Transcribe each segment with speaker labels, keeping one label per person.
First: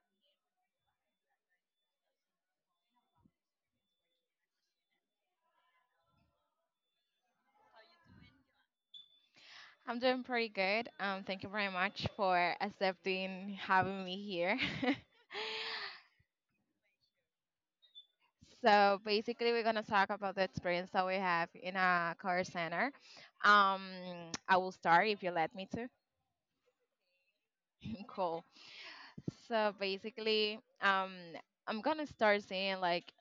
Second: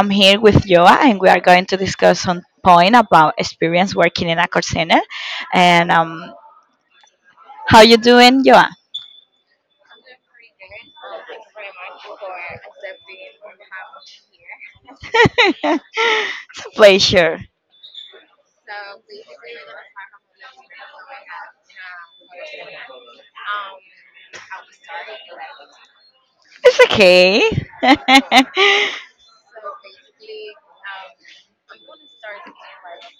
Speaker 1: I'm here with Joa and we are going to discuss some point about experience working in a call center. And how you doing, Joa?
Speaker 2: I'm doing pretty good. Thank you very much for accepting having me here.
Speaker 1: It's a pleasure.
Speaker 2: So basically, we're gonna talk about the experience that we have in a car center. Um, I will start if you let me to.
Speaker 1: It's okay.
Speaker 2: Cool. So basically, I'm gonna start saying like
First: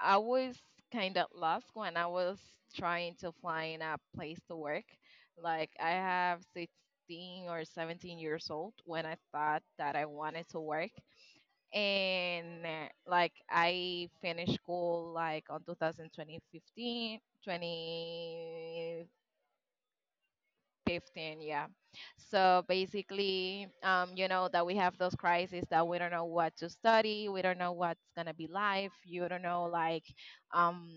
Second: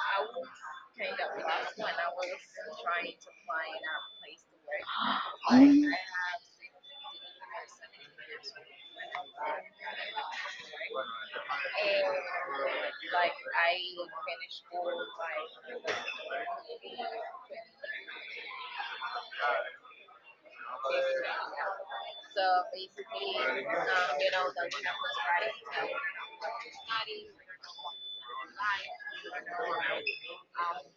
Speaker 2: I was kind of lost when I was trying to find a place to work. Like I
Speaker 1: Mm.
Speaker 2: have 16 or 17 years old when I thought that I wanted to work. And like I finished school like on 2015, 2015, yeah. So basically, you know that we have those crises that we don't know what to study, we don't know what's gonna be life, you don't know like um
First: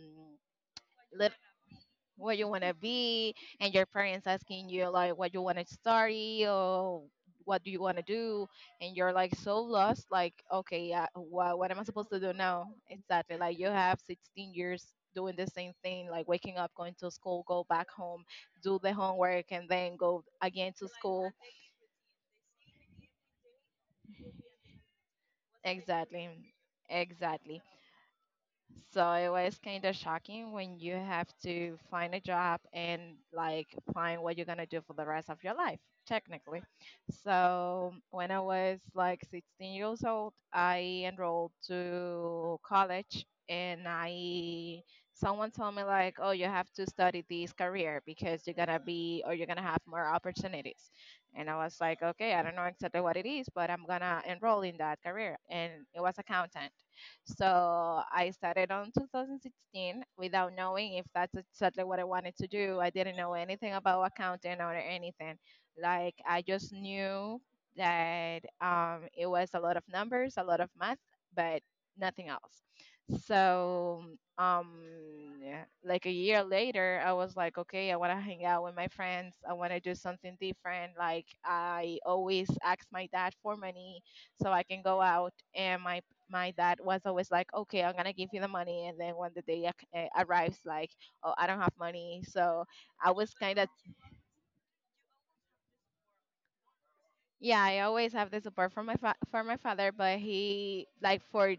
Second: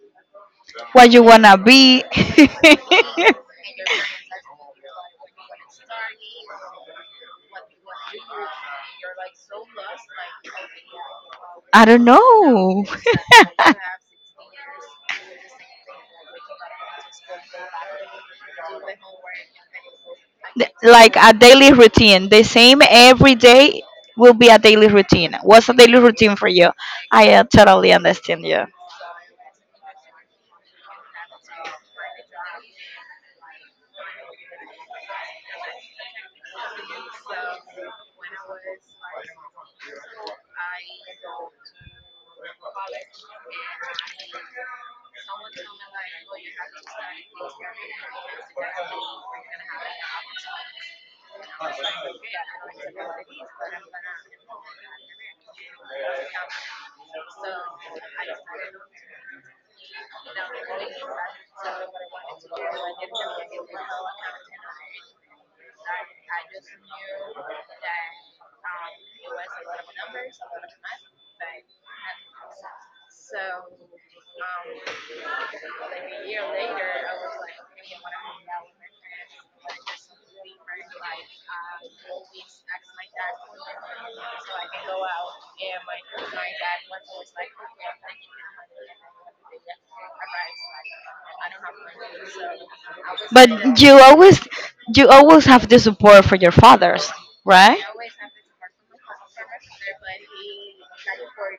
Speaker 1: What you wanna be?
Speaker 2: what you want to be, and your parents asking you like what you want to study or what do you want to do, and you're like so lost like, okay, what am I
Speaker 1: I don't
Speaker 2: supposed to do now
Speaker 1: know.
Speaker 2: exactly. Like you have 16 years doing the same thing like waking up, going to school, go back home, do the homework, and then go again to
Speaker 1: Like
Speaker 2: school.
Speaker 1: a daily routine. The same every day will be a daily routine. What's a daily
Speaker 2: Exactly,
Speaker 1: routine for you? I
Speaker 2: exactly.
Speaker 1: totally understand you.
Speaker 2: So it was kind of shocking when you have to find a job and like find what you're gonna do for the rest of your life, technically. So when I was like 16 years old, I enrolled to college and I someone told me like, oh, you have to study this career because you're gonna be or you're gonna have more opportunities. And I was like, okay, I don't know exactly what it is, but I'm gonna enroll in that career. And it was accountant, so I started on 2016 without knowing if that's exactly what I wanted to do. I didn't know anything about accounting or anything. Like I just knew that it was a lot of numbers, a lot of math, but nothing else. So um, yeah, like a year later, I was like, okay, I want to hang out with my friends. I want to do something different. Like I always ask my dad for money so I can go out, and my dad was always like, okay, I'm gonna give you the money, and then when the day arrives, like, oh, I don't have money, so I was
Speaker 1: But
Speaker 2: kind of
Speaker 1: still you always, you always have the support for your fathers,
Speaker 2: yeah, I
Speaker 1: right?
Speaker 2: always have the support from my for my father, but he like for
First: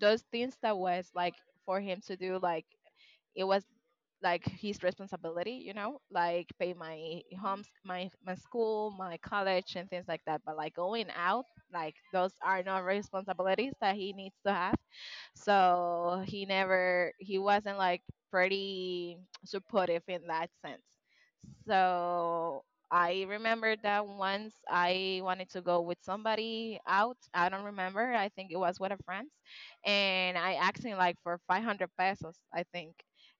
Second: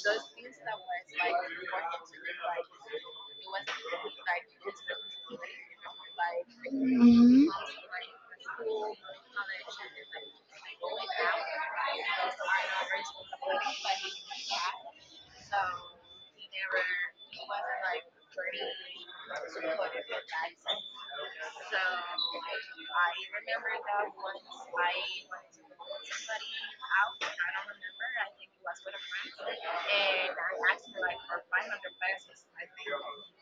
Speaker 2: those things that was like for him to do, like it was like his responsibility, you know, like pay my
Speaker 1: Mhm.
Speaker 2: homes, my school, my college, and things like that, but like going out, like those are not responsibilities that he needs to have. So he never, he wasn't like pretty supportive in that sense. So I remember that once I wanted to go with somebody out, I don't remember, I think it was with a friend, and I asked him like for 500 pesos, I think.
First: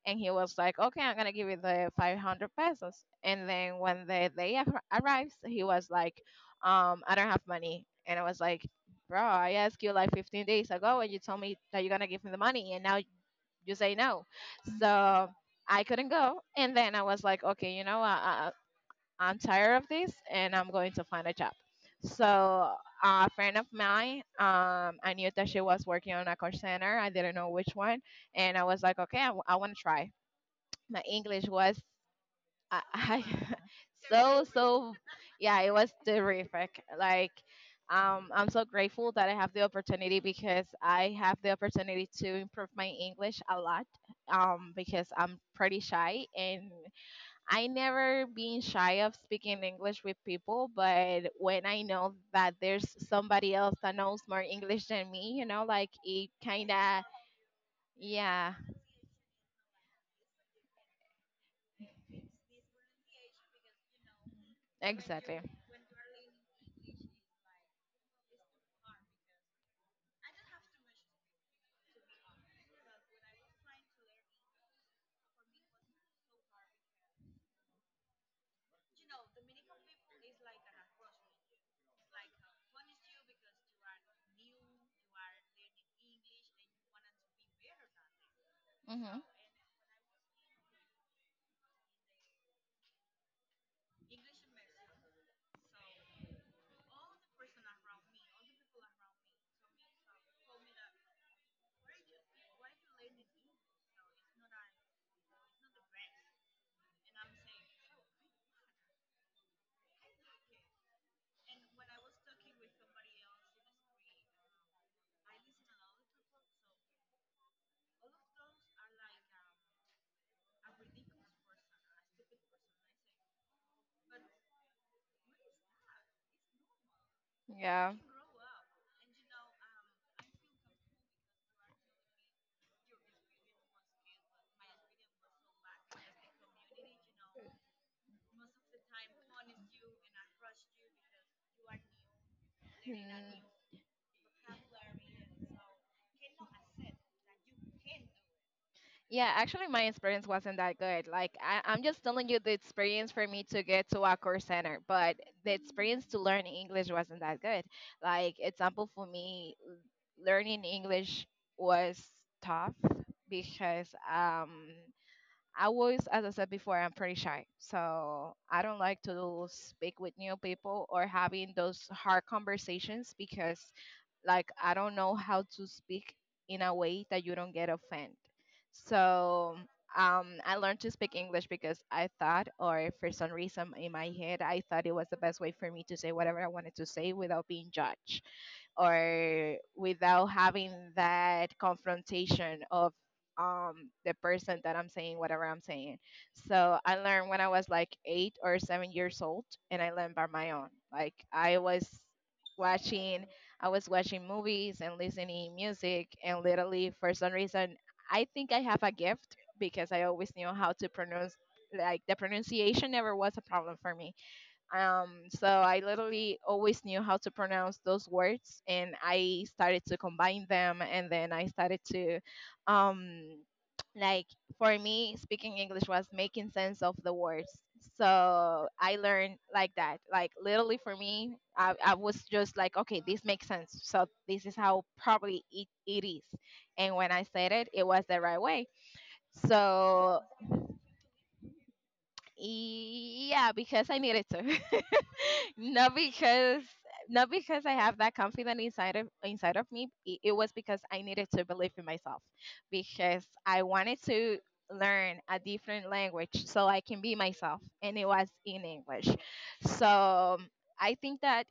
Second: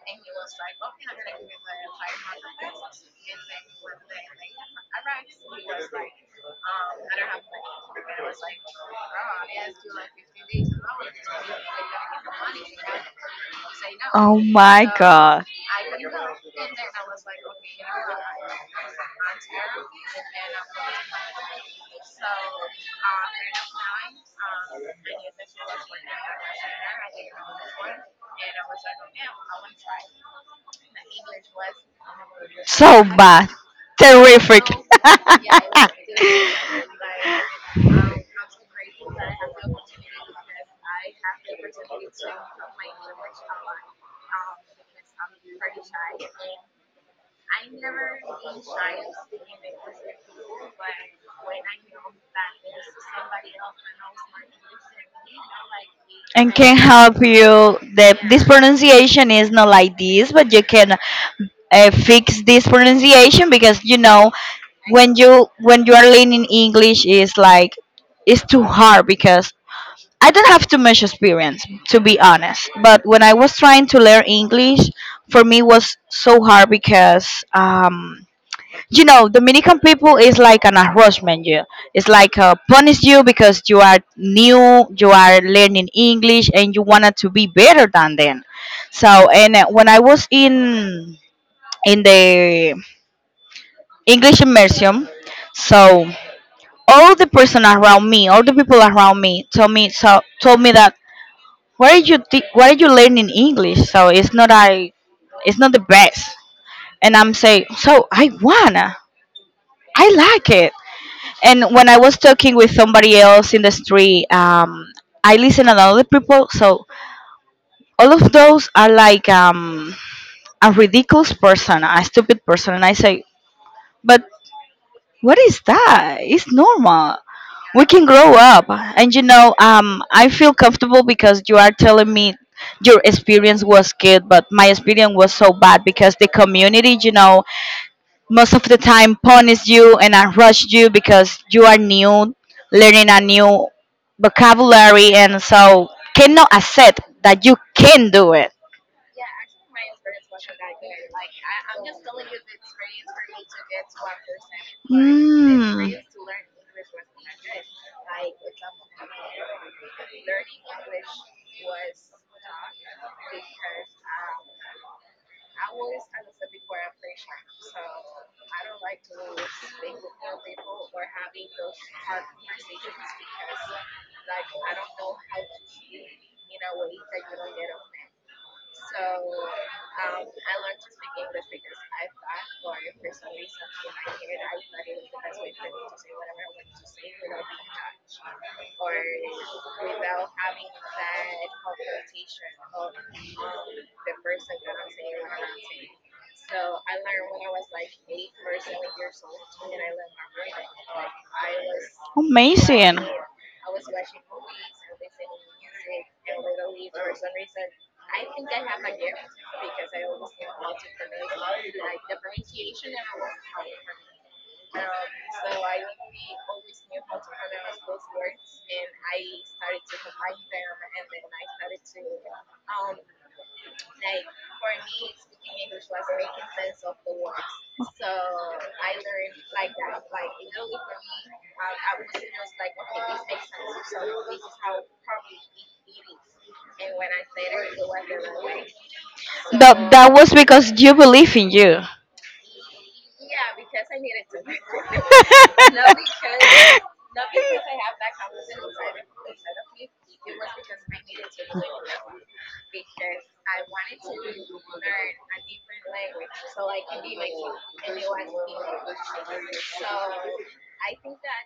Speaker 2: And he was like, "Okay, I'm gonna give you the 500 pesos." And then when the day arrives, he was like, "I don't have money," and I was like, "Bro, I asked you like 15 days ago, and you told me that you're gonna give me the money, and now you say no."
Speaker 1: Oh my.
Speaker 2: So
Speaker 1: I.
Speaker 2: I couldn't go, and then I was like, "Okay, you know, I'm tired of this, and I'm going to find a job." So a friend of mine, I knew that she was working on a call center. I didn't know which one, and I was like, "Okay, I want to try." My English was
Speaker 1: So I
Speaker 2: I
Speaker 1: bad.
Speaker 2: so
Speaker 1: Terrific.
Speaker 2: so
Speaker 1: Yeah,
Speaker 2: yeah, it was terrific. Like I'm so grateful that I have the opportunity because I have the opportunity to improve my English a lot. Because I'm pretty shy and I never been shy of speaking English with people, but when I know that there's somebody else that knows more English than me, you know, like it
Speaker 1: and
Speaker 2: kind
Speaker 1: can
Speaker 2: of
Speaker 1: help you the this, yeah,
Speaker 2: yeah,
Speaker 1: pronunciation is not like this, but you can fix this pronunciation because, when
Speaker 2: exactly.
Speaker 1: you are learning English, is like it's too hard because I don't have too much experience, to be honest. But when I was trying to learn English, for me was so hard because Dominican people is like an harassment, you, it's like punish you because you are new, you are learning English, and you wanted to be better than them. So,
Speaker 2: Hmm.
Speaker 1: and when I was in the English immersion, so all the people around me told me that, why are you learning English? So it's not the best. And I'm saying, so I wanna I like it. And when I was talking with somebody else in the street, I listen to other people. So all of those are like, a ridiculous person, a stupid person, and I say, but what is that? It's normal. We
Speaker 2: Yeah.
Speaker 1: can grow up, and I feel comfortable because you are telling me your experience was good, but my experience was so bad because the community, most of the time punish you and I rush you because you are new,
Speaker 2: Mm.
Speaker 1: learning a new vocabulary, and so cannot accept that you can do it.
Speaker 2: Yeah, actually, my experience wasn't that good. Like, I'm just telling you the experience for me to get to a course center, but the
Speaker 1: Mm,
Speaker 2: experience to learn English wasn't that good. Like, example for me, learning English was tough because I was, as I said before, I'm pretty shy. So I don't like to speak with new people or having those hard conversations because like I don't know how to speak in a way that you don't get offended. So I learned to speak English because I thought, or for some reason in my head, I thought it was the best way for me to say whatever I wanted to say without being judged or without having that confrontation of um the person that I'm saying whatever I'm saying. So I learned when I was like 8 or 7 years old, and I learned by my own. Like I was
Speaker 1: amazing.
Speaker 2: watching, I was watching movies and listening music, and literally for some reason I think I have a gift because I always knew how to pronounce, like the pronunciation never was a problem for me. So I literally always knew how to pronounce those words, and I started to combine them, and then I started to, um, like for me, speaking English was making sense of the words. So I learned like that. Like literally for me, I was just like, okay, this makes sense. So this is how probably it is, and when I said it, it was the right way.
Speaker 1: That
Speaker 2: So
Speaker 1: was because you believe in you.
Speaker 2: yeah, because I needed to. Not because, not because I have that confidence inside of me. It was because I needed to believe in myself because I wanted to learn a different language so I can be myself, and it was in English. So I think that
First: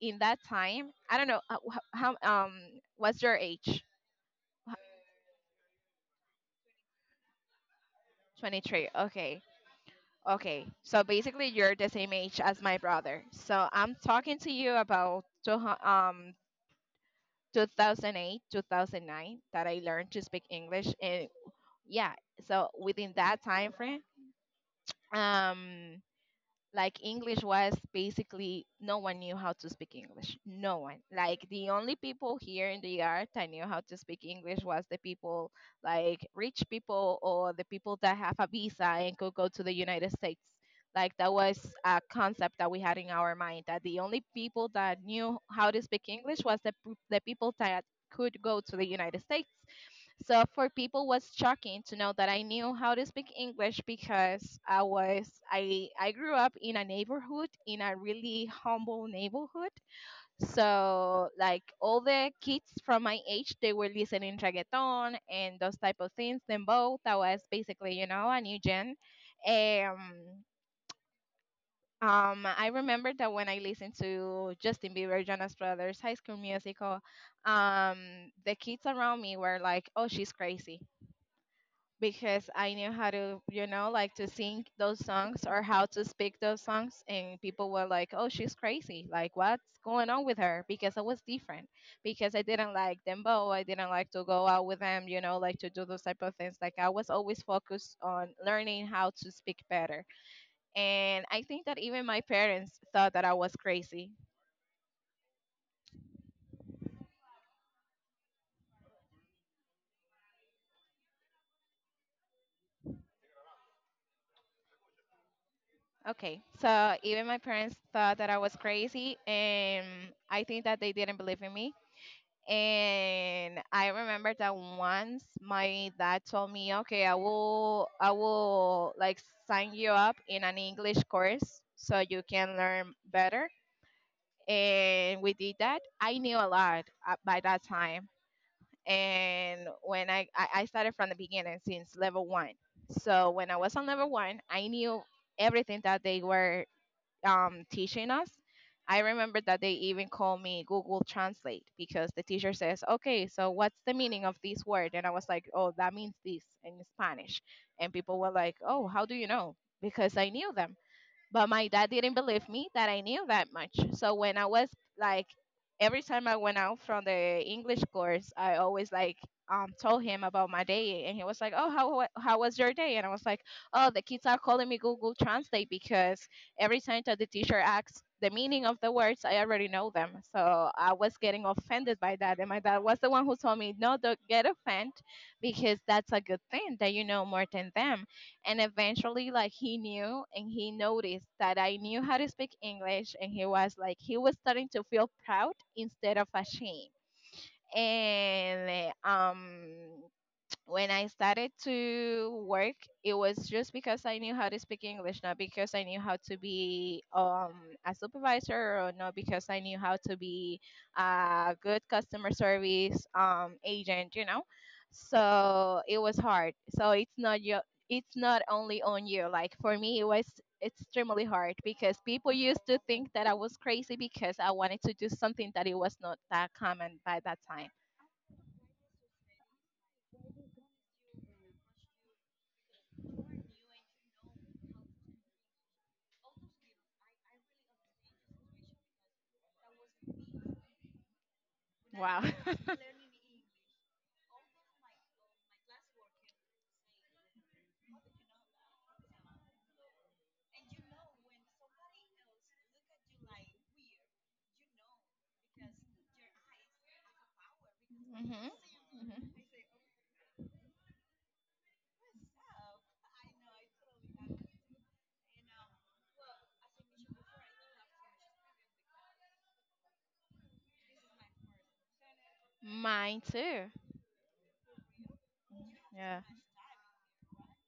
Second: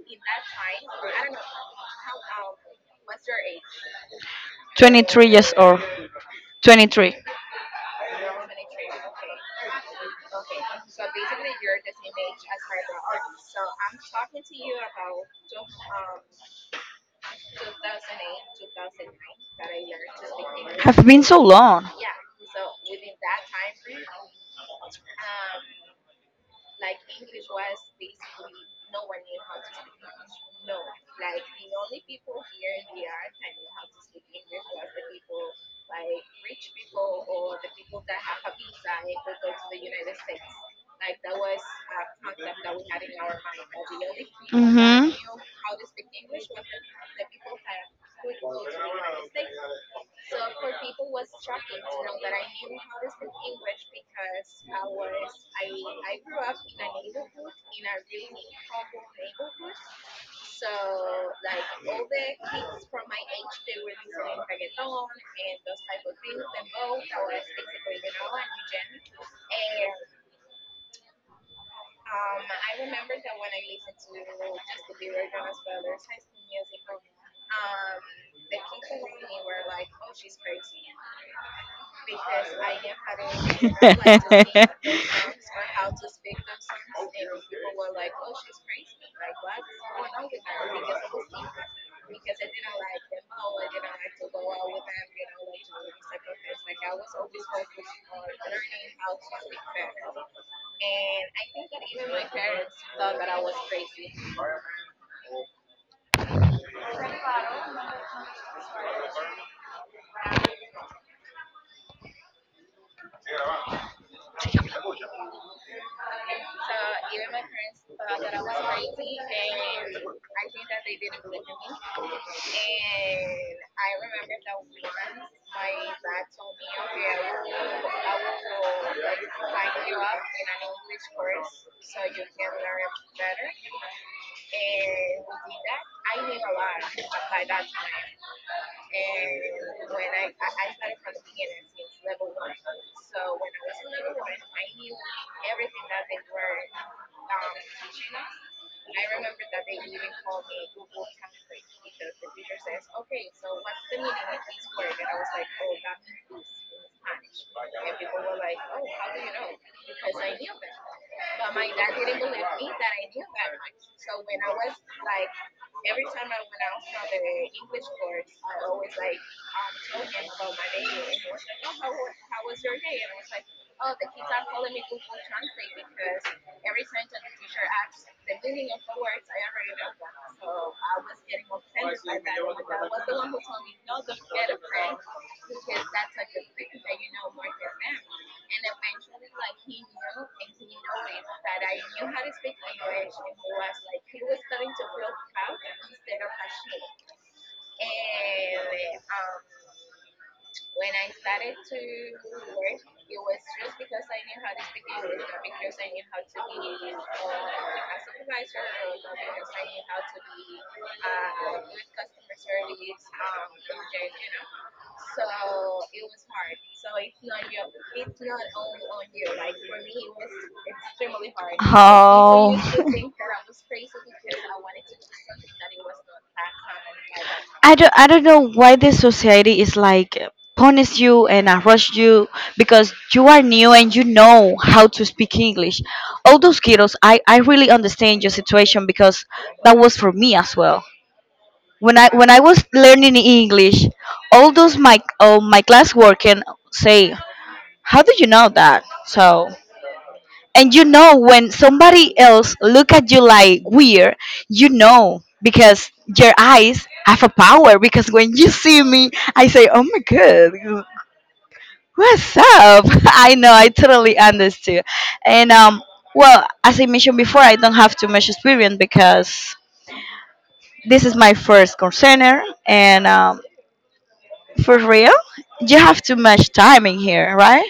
Speaker 2: in that time, I don't know how what's your age?
Speaker 1: 23 years old. 23.
Speaker 2: 23. Okay. Okay, so basically you're the same age as my brother. So I'm talking to you about 2008, 2009 that I learned to speak English
Speaker 1: Have been
Speaker 2: and
Speaker 1: so long.
Speaker 2: yeah, so within that time frame, um like English was basically, no one knew how to speak English. No one. Like the only people here in the art I knew how to speak English was the people like rich people or the people that have a visa and could go to the United States. Like that was a concept that we had in our mind that the only people that
Speaker 1: Mhm.
Speaker 2: knew how to speak English was the the people that could go to the United States. So for people was shocking to know that I knew how to speak English because I was I grew up in a neighborhood, in a really humble neighborhood. So like all the kids from my age, they were listening reggaeton and those type of things. Then both I was basically, you know, a new gen. Um I remember that when I listened to Justin Bieber, Jonas Brothers, High School Musical, um, the kids around me were like, "Oh, she's crazy," because I knew how to, you know, like to sing those songs or how to speak those songs. And people were like, oh, she's crazy. Like, what's going on with her? Because I was different. Because I didn't like dembow. I didn't like to go out with them, you know, like to do those type of things. Like, I was always focused on learning how to speak better. And I think that even my parents thought that I was crazy. Okay, so even my parents thought that I was crazy, and I think that they didn't believe in me. And I remember that once my dad told me, "Okay, I will like sign you up in an English course so you can learn better." And we did that. I knew a lot by that time, and when I started from the beginning since level 1. So when I was on level 1, I knew everything that they were teaching us. I remember that they even called me Google Translate because the teacher says, okay, so what's the meaning of this word? And I was like, oh, that means this in Spanish. And people were like, oh, how do you know? Because I knew them. But my dad didn't believe me that I knew that much. So when I was like, every time I went out from the English course, I always like told him about my day, and he was like, "Oh, how how was your day?" And I was like, "Oh, the kids are calling me Google Translate because every time that the teacher asks." The meaning of the words, I already know them. So I was getting offended by that. And my dad was the one who told me, no, don't get offended because that's a good thing that you know more than them, and eventually, like, he knew and he noticed that I knew how to speak English, and he was like, he was starting to feel proud instead of ashamed. And When I started to work, it was just because I knew how to speak English, not because I knew how to be a supervisor, or not because I knew how to be a good customer service agent. So it was hard. So it's not only on you. Like, for me, it was extremely hard because people used to think that I was crazy because I wanted to do something that it was not that common by that time.
Speaker 1: I don't know why this society is like punish you and rush you because you are new and you know how to speak English. All those kiddos, I really understand your situation because that was for me as well. When I
Speaker 2: Wow.
Speaker 1: when I was learning English, all those my my class work can say, how do you know that? So, and you know when somebody else look at you like weird, you know, because your eyes have a power because
Speaker 2: Hmm,
Speaker 1: when you see me,
Speaker 2: hmm.
Speaker 1: I say, oh my god, what's up? I know, I totally understood. And well, as I mentioned before, I don't have too much experience because this is my first concerner. And
Speaker 2: Mine too.
Speaker 1: for real, you have too
Speaker 2: Yeah.
Speaker 1: much time in here, right?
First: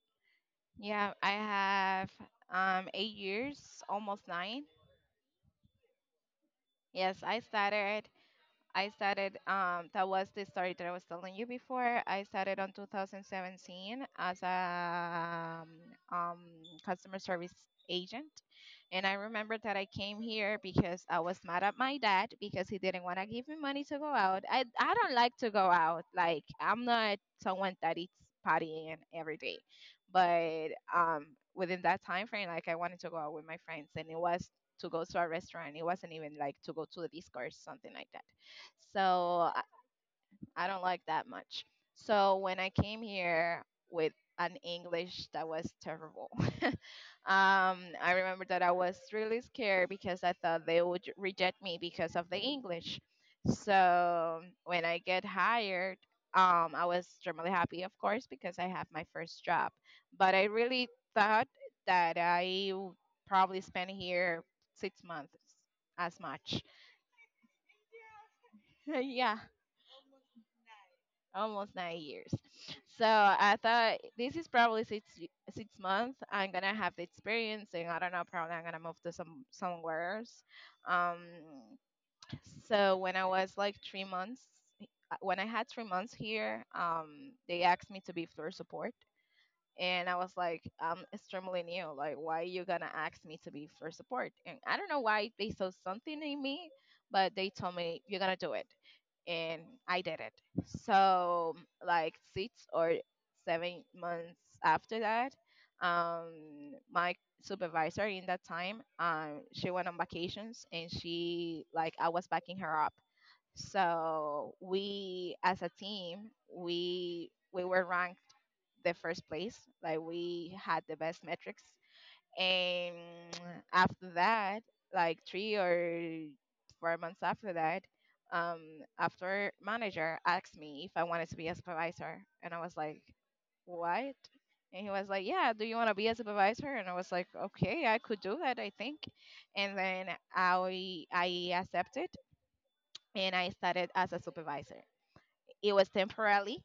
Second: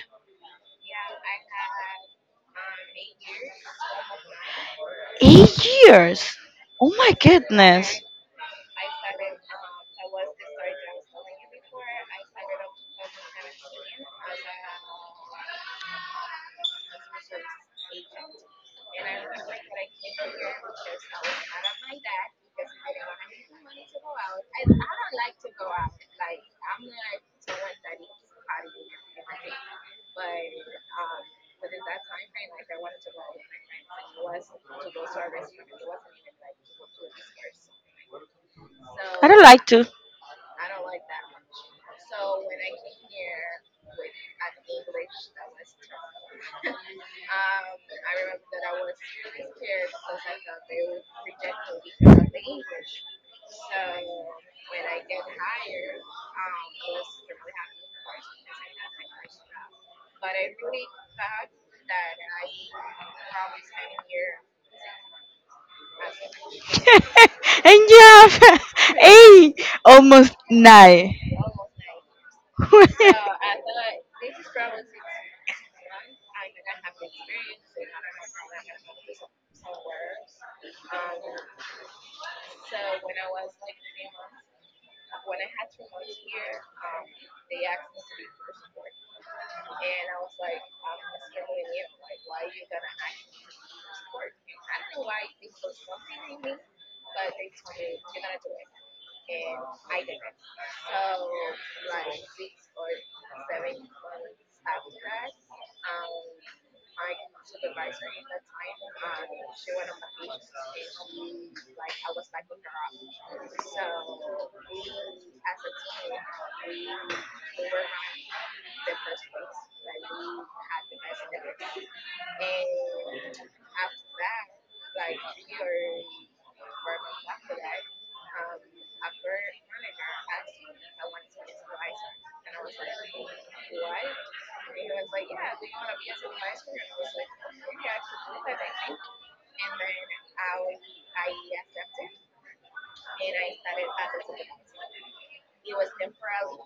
Speaker 2: Yeah, I have 8 years, almost nine.
Speaker 1: 8 years. Oh my
Speaker 2: Yes, I
Speaker 1: goodness.
Speaker 2: started. I started, that was the story that I was telling you before. I started on 2017 as a um, um, customer service agent. And I remember that I came here because I was mad at my dad because he didn't want to give me money to go out. I don't like to go out. Like, I'm not someone that eats partying every day. But um, within that time frame, like, I wanted to go out with my friends. And it was to go to a restaurant. It wasn't even like to go to the disco or something like that,
Speaker 1: I don't
Speaker 2: so I,
Speaker 1: like to.
Speaker 2: I don't like that much. So when I came here with an English that was terrible, I remember that I was really scared because I thought they would reject me because of the English. So when I get hired, I was extremely happy, of course, because I have my first job. But I really thought that probably spent here 6 months as much.
Speaker 1: And you have
Speaker 2: Yeah.
Speaker 1: a almost nine.
Speaker 2: Almost 9 years. So I thought this is probably six months. I'm gonna have the experience, and I don't know, probably I'm gonna move to somewhere else. Um, so when I was like 3 months, when I had 3 months here, they asked me to be floor support. And I was like, I'm extremely new. Like, why you gonna ask me to be for support? And I don't know why they saw something in me, but they told me you're gonna do it, and I did it. So like 6 or 7 months after that, my supervisor in that time, she went on vacations and she, like, I was backing her up. So we, as a team, we were ranked the first place. Like, we had the best metrics, and after that, like 3 or 4 months after that, um, after manager asked me if I wanted to be a supervisor, and I was like, what? And he was like, yeah, do you want to be a supervisor? And I was like, okay, I could do that, I think. And then I accepted, and I started as a supervisor. It was temporarily,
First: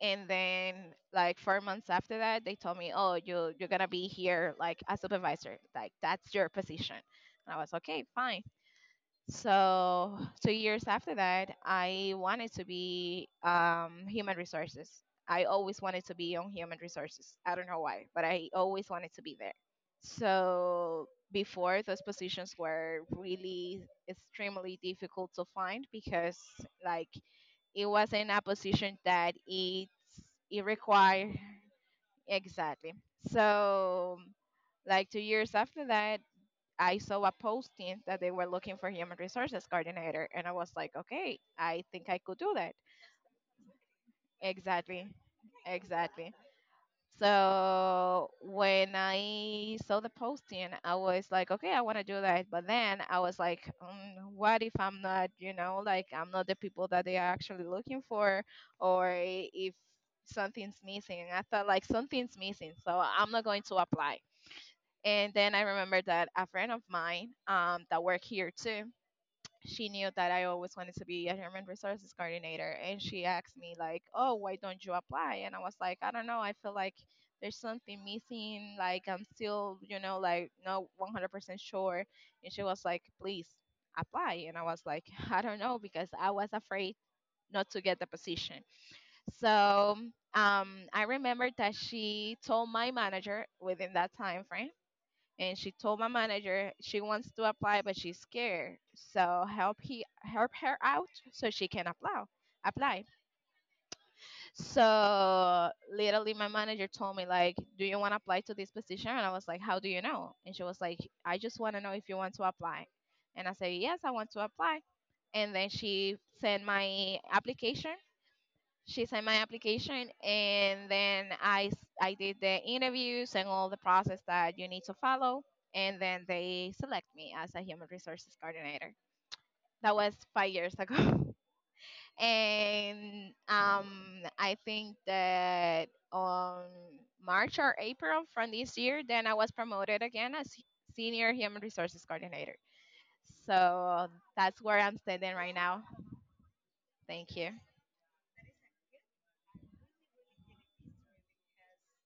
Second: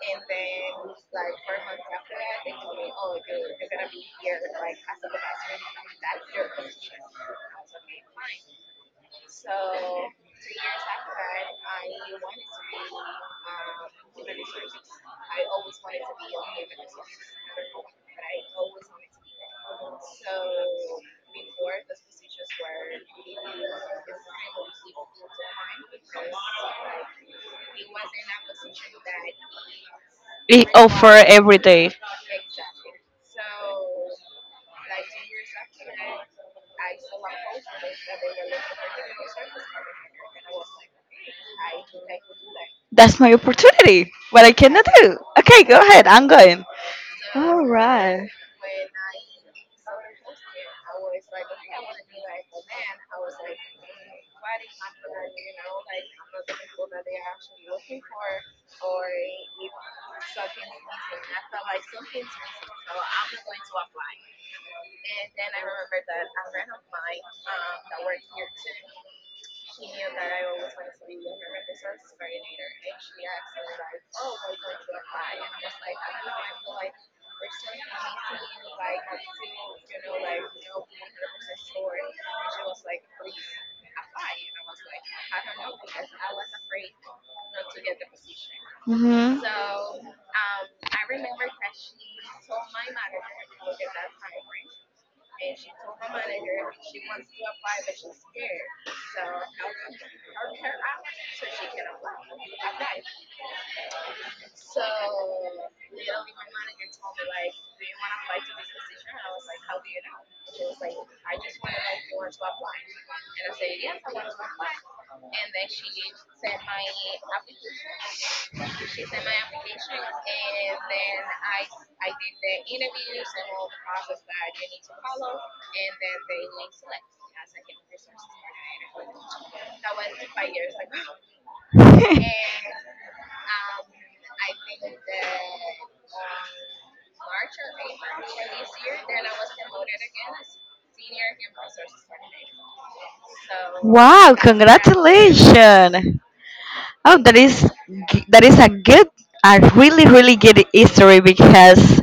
Speaker 2: and then like 4 months after that they told me, oh, you're gonna be here like a supervisor, like that's your position. And I was, okay, fine. So 2 years after that I wanted to be human resources. I always wanted to be on human resources, I don't know why, but I always wanted to be there. So before, those positions were really extremely difficult to find because, like, it was in a position that it
Speaker 1: It offer
Speaker 2: required.
Speaker 1: every day.
Speaker 2: Exactly. So like 2 years after that, I saw a posting that they were looking for human resources coordinator, and I was like, okay, I think I could do that.
Speaker 1: That's my opportunity. What I cannot
Speaker 2: Exactly,
Speaker 1: do. Okay, go ahead. I'm
Speaker 2: exactly.
Speaker 1: going. All right.
Speaker 2: So when I saw the posting, I was like, okay, I want to do that. But then I was like, what if I'm not, like, I'm not the people that they are actually looking for, or if something's missing. I thought like something's missing, so I'm not going to apply. And then I remembered that a friend of mine that worked here too, she knew that I always wanted to be a human resources coordinator, and she asked me like, "Oh, why don't you apply?" And I was like, "I don't know. I feel like there's something missing. Like, I'm still, like, not 100% sure." And she was like, "Please apply." And I was like, "I don't know, because I was afraid not to get the position."
Speaker 1: Mhm.
Speaker 2: So I remember that she told my manager within that time frame, and she told my manager she wants to apply but she's scared, so help, he help her out so she can apply. So literally my manager told me, like, do you want to apply to this position? And I was like, how do you know? And she was like, I just want to know if you want to apply. And I said, yes, I want to apply. And then she sent my application. And then I did the interviews and all the process that you need to follow, and then they select me as a human resources coordinator. That was 5 years ago. And I think that on March or April from this year, then I was promoted again as senior human resources coordinator. So
Speaker 1: Wow!
Speaker 2: that's where I'm standing right now.
Speaker 1: Congratulations. Oh,
Speaker 2: Thank
Speaker 1: that
Speaker 2: you.
Speaker 1: is, a good, a really really good history because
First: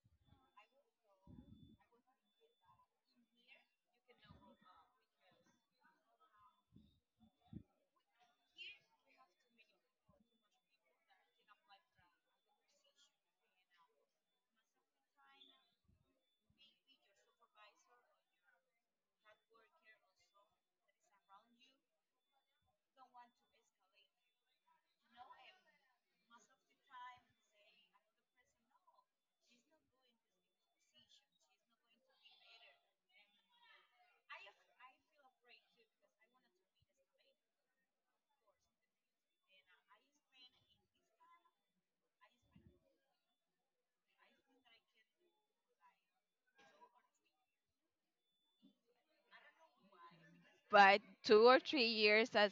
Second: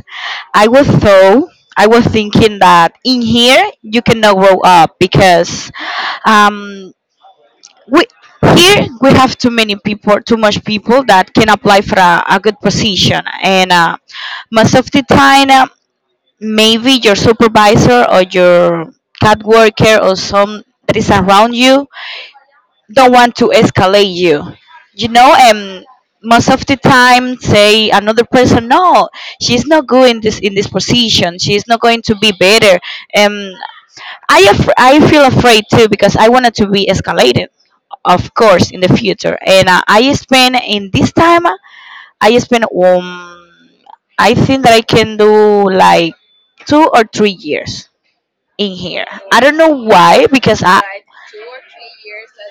Speaker 1: I was so I was thinking that in here you cannot grow up because um we here we have too many people, too much people that can apply for a good position, and most of the time maybe your supervisor or your cat worker or some that is around you don't want to escalate you, you know and most of the time say another person, no, she's not good in this position, she's not going to be better. And I feel afraid too because I wanted to be escalated, of course, in the future. And I spend in this time, I spend, I think that I can do like 2 or 3 years in here. I don't know why, because I.
Speaker 2: But 2 or 3 years as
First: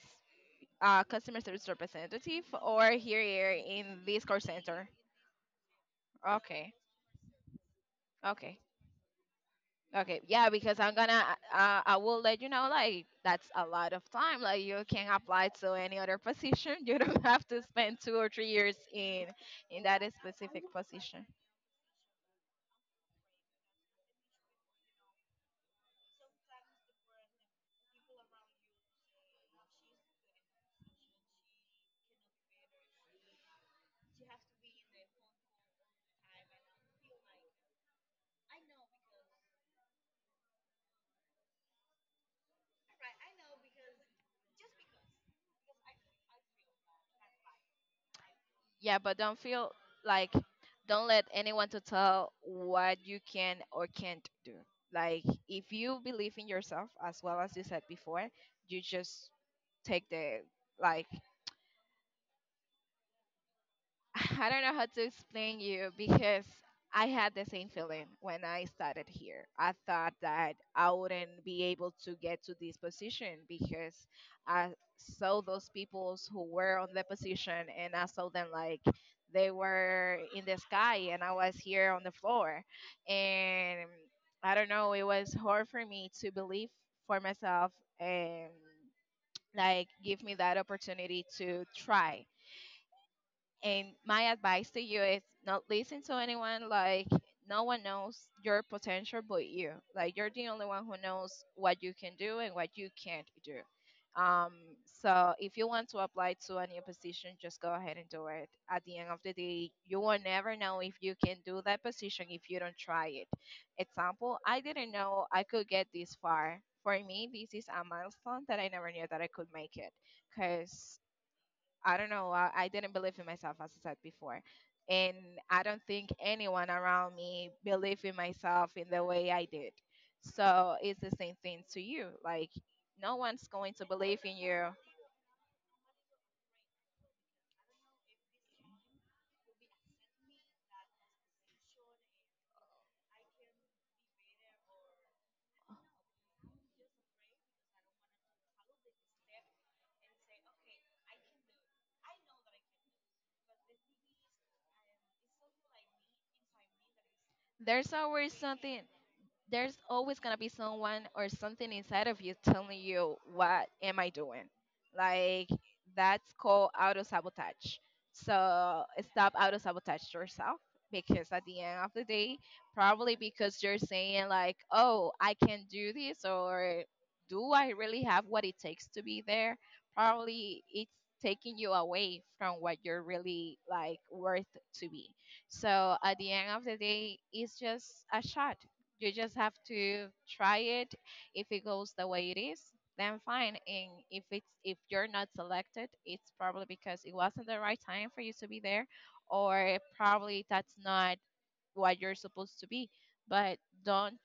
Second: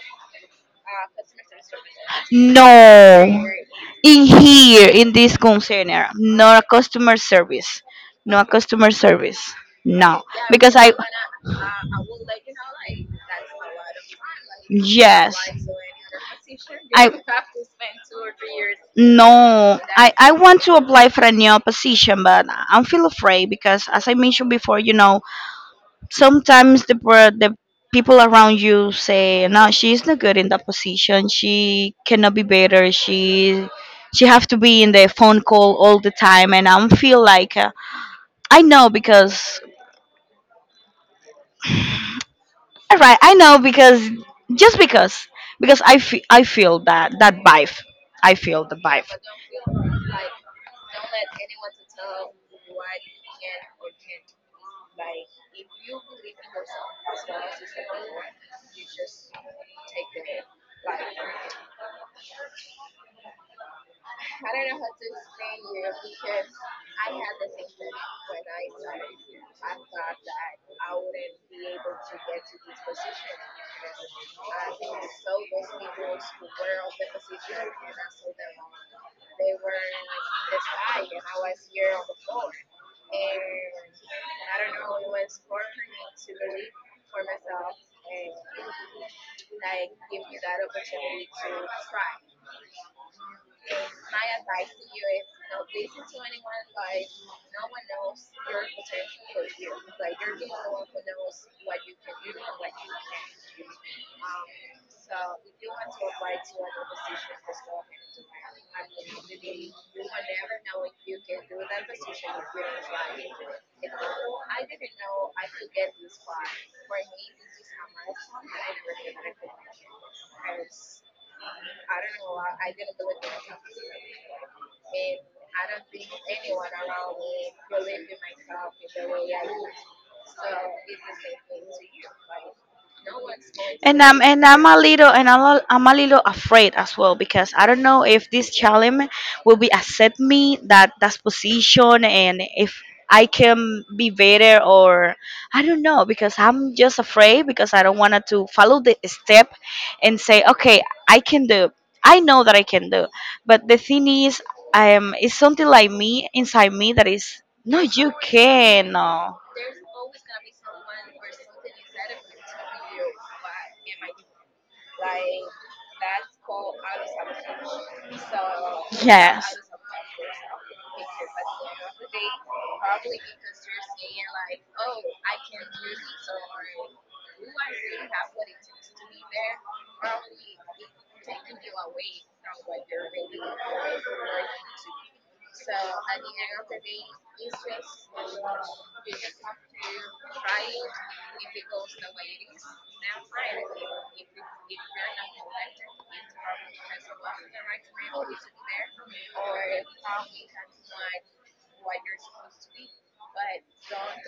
Speaker 2: customer service representative, or
Speaker 1: No.
Speaker 2: here in
Speaker 1: In
Speaker 2: this call
Speaker 1: here,
Speaker 2: center?
Speaker 1: in this container, no
Speaker 2: Okay,
Speaker 1: customer service. No
Speaker 2: okay,
Speaker 1: customer service.
Speaker 2: okay.
Speaker 1: No.
Speaker 2: Yeah,
Speaker 1: Because
Speaker 2: because
Speaker 1: I.
Speaker 2: I will let you know, like, that's a lot of time. Like, you can
Speaker 1: Yes.
Speaker 2: apply to any other position. You
Speaker 1: I,
Speaker 2: don't have to spend 2 or 3 years in
Speaker 1: No,
Speaker 2: in that
Speaker 1: I want
Speaker 2: specific
Speaker 1: to apply for
Speaker 2: position.
Speaker 1: a new position, but I'm feel afraid because as I mentioned before, you know, sometimes the people around you say, no, she's not good in that position, she cannot be better, she have to be in the phone call all the time, and I feel like I know because, all right, I know because, just because, I feel that vibe, I feel the
Speaker 2: Yeah,
Speaker 1: vibe.
Speaker 2: but don't feel like, don't let anyone to tell what you can or can't do. Like, if you believe in yourself, as well as you said before, you just take the, like, I don't know how to explain you, because I had the same feeling when I started here. I thought that I wouldn't be able to get to this position because I saw those peoples who were on the position and I saw them like they were in the sky and I was here on the floor. And I don't know, it was hard for me to believe for myself and, like, give me that opportunity to try. And my advice to you is not listen to anyone. Like, no one knows your potential but you. Like, you're the only one who knows what you can do and what you can't do. Um, so if you want to apply to a new position, just go ahead and do it. At the end of the day, you will never know if you can do that position if you don't try it. Example, I didn't know I could get this far. For me, this is a milestone that I never knew that I could make it, because I don't know. I didn't believe in myself, as I said before. And I don't think anyone around me believed in myself in the way I did. So it's the same thing to you. Like, no one's going to believe in
Speaker 1: And I'm
Speaker 2: you.
Speaker 1: a little and I'm a little afraid as well, because I don't know if this challenge will be accept me that position, and if I can be better, or I don't know, because I'm just afraid, because I don't want to follow the step and say, okay, I can do I know that I can do, but the thing is, it's something like, me inside me, that is no,
Speaker 2: There's
Speaker 1: you
Speaker 2: always something,
Speaker 1: can, no.
Speaker 2: there's always gonna be someone or something inside of you telling you, what am I doing? Like, that's called auto sabotage. So stop
Speaker 1: Yes.
Speaker 2: auto sabotage yourself, because at the end of the day, probably because you're saying like, oh, I can do this, or do I really have what it takes to be there? Probably it's taking you away from what you're really, like, worth to be. So at the end of the day, it's just a shot. You just have to try it. If it goes the way it is, then fine. And if you're not selected, it's probably because it wasn't the right time for you to be there, or probably that's not what you're supposed to be. But don't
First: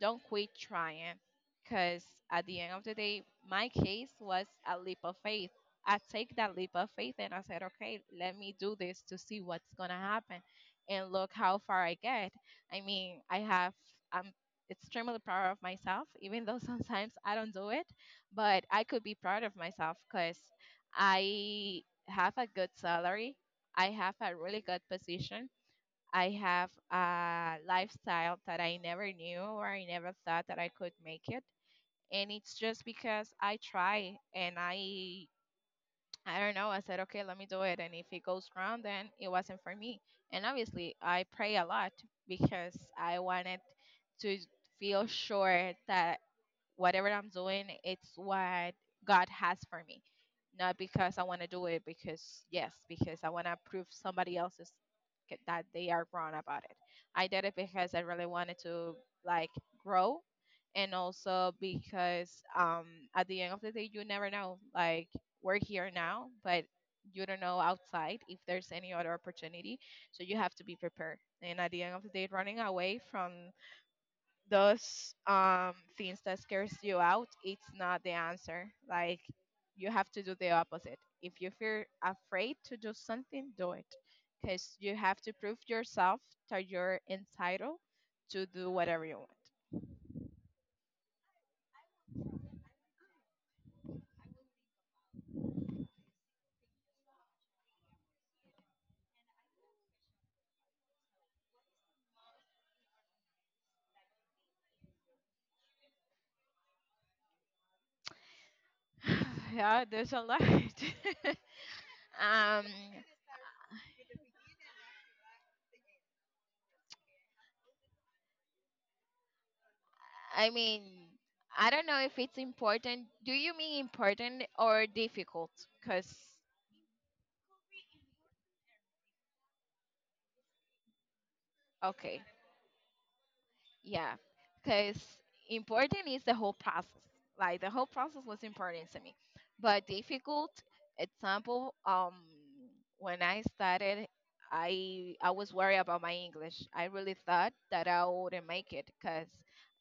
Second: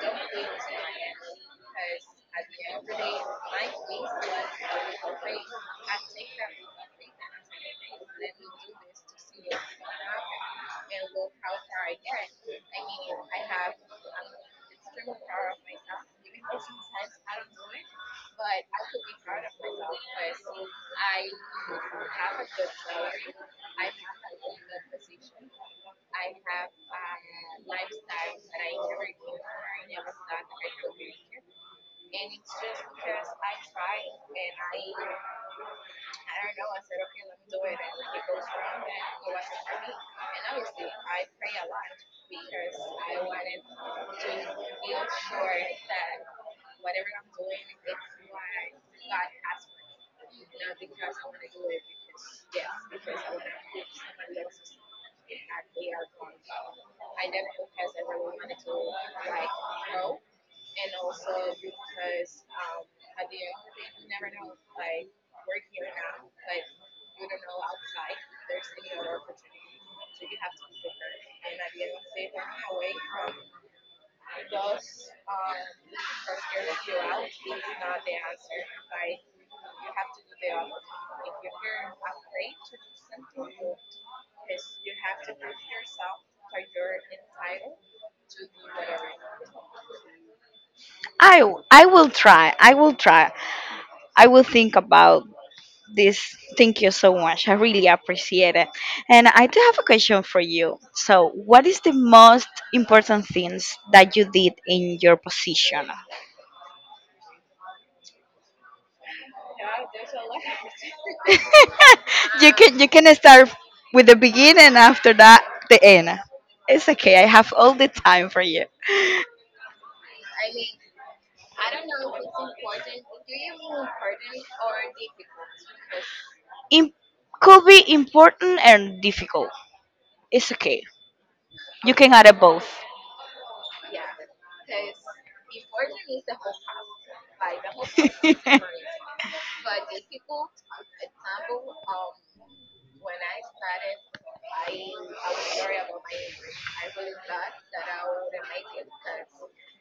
Speaker 2: don't quit trying, because at the end of the day my case was a leap of faith. I take that leap of faith and I said, okay, let me do this to see what's going to happen. And look how far I get. I mean, I'm extremely proud of myself, even though sometimes I don't do it, but I could be proud of myself because I have a good salary, I have a really good position. I have a lifestyle that I never knew or I never thought that I could make it. And it's just because I try and I don't know, I said, okay, let me do it. And if it goes wrong, then it wasn't for me. And obviously, I pray a lot because I wanted to feel sure that whatever I'm doing, it's what God has for me. Not because I want to do it, because yes, because I want to prove somebody else's c- that they are wrong about it. I did it because I really wanted to like grow, and also because at the end of the day, you never know. Like we're here now, but you don't know outside if there's any other opportunity, so you have to be prepared. And at the end of the day, running away from those things that scares you out it's not the answer, like you have to do the opposite. If you feel afraid to do something, do it, because you have to prove yourself that you're entitled to do whatever you want.
Speaker 1: I will try. I will try. I will think about this. Thank you so much. I really appreciate it. And I do have a question for you. So, what is the most important things that you did in your position?
Speaker 2: Yeah, there's a lot.
Speaker 1: you
Speaker 2: Um,
Speaker 1: can you can start with the beginning and after that the end. It's okay. I have all the time for you.
Speaker 2: I mean, I don't know if it's important. Do you mean important or difficult? Because
Speaker 1: It could be important and difficult. It's okay. You can
Speaker 2: Okay.
Speaker 1: have both.
Speaker 2: Yeah, because important is the whole process. Like the whole process was important to me, but difficult example. When I started, I was worried about my English. I really thought that I wouldn't make it because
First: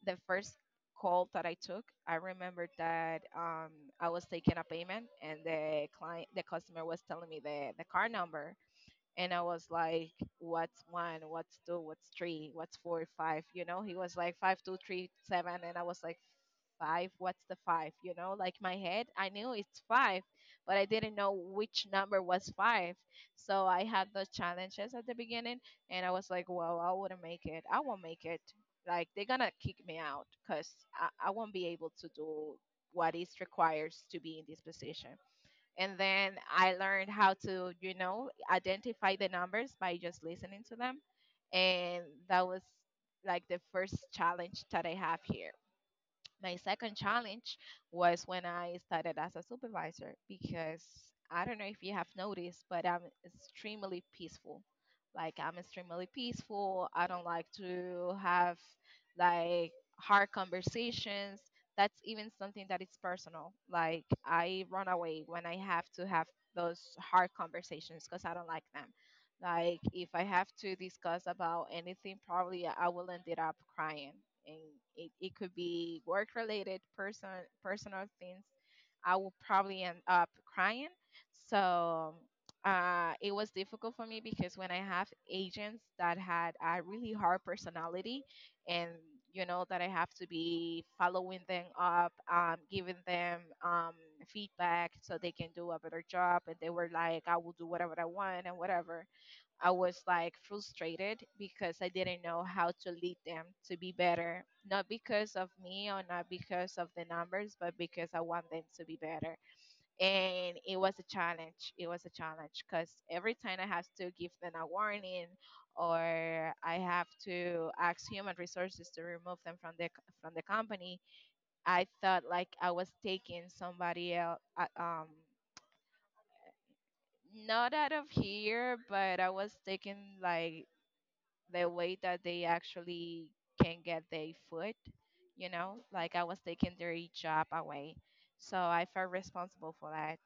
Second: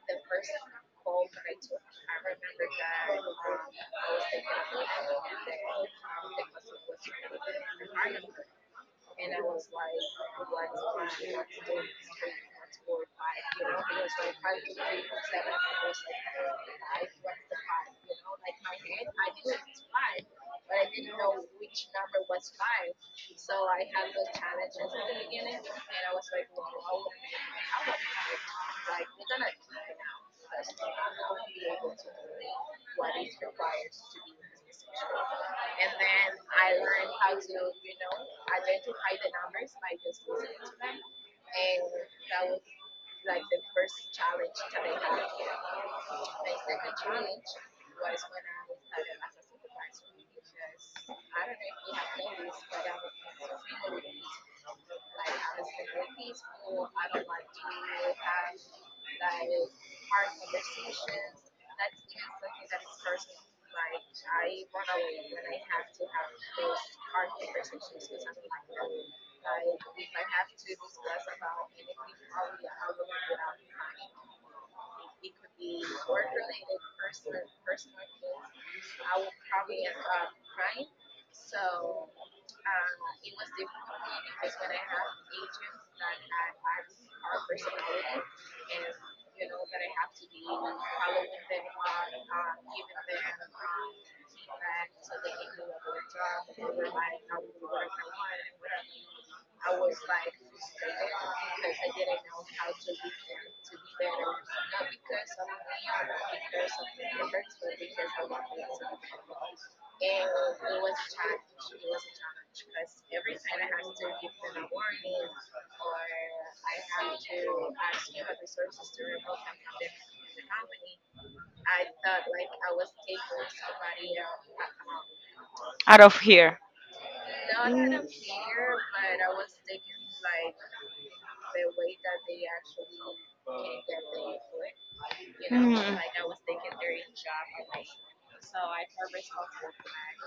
Speaker 2: the first call that I took, I remember that I was taking a payment, and the client, the customer was telling me the card number, and I was like, what's one, what's two, what's three, what's four, five? You know, he was like five, two, three, seven. And I was like, five, what's the five? You know, like my head, I knew it's five, but I didn't know which number was five. So I had those challenges at the beginning. And I was like, well, I wouldn't make it. I won't make it. Like, they're going to kick me out because I won't be able to do what is requires to be in this position. And then I learned how to, you know, identify the numbers by just listening to them. And that was like the first challenge that I have here. My second challenge was when I started as a supervisor, because I don't know if you have noticed, but I'm extremely peaceful. Like, I'm extremely peaceful. I don't like to have like hard conversations. That's even something that is personal. Like, I run away when I have to have those hard conversations because I don't like them. Like if I have to discuss about anything, probably I will end it up crying. And it could be work related, personal things. I will probably end up crying. So it was difficult for me because when I have agents that had a really hard personality, and you know that I have to be following them up, giving them feedback so they can do a better job. And they were like, I will do whatever I want and whatever. I was like frustrated because I didn't know how to lead them to be better, not because of me or not because of the numbers, but because I want them to be better. And it was a challenge. It was a challenge because every time I have to give them a warning or I have to ask human resources to remove them from the company, I thought like I was taking somebody else,
Speaker 1: Out of here.
Speaker 2: not out
Speaker 1: Mm.
Speaker 2: of
Speaker 1: Mm.
Speaker 2: here, but I was taking like the way that they actually can get their food, you know, like I was taking their job away. So I felt responsible for that.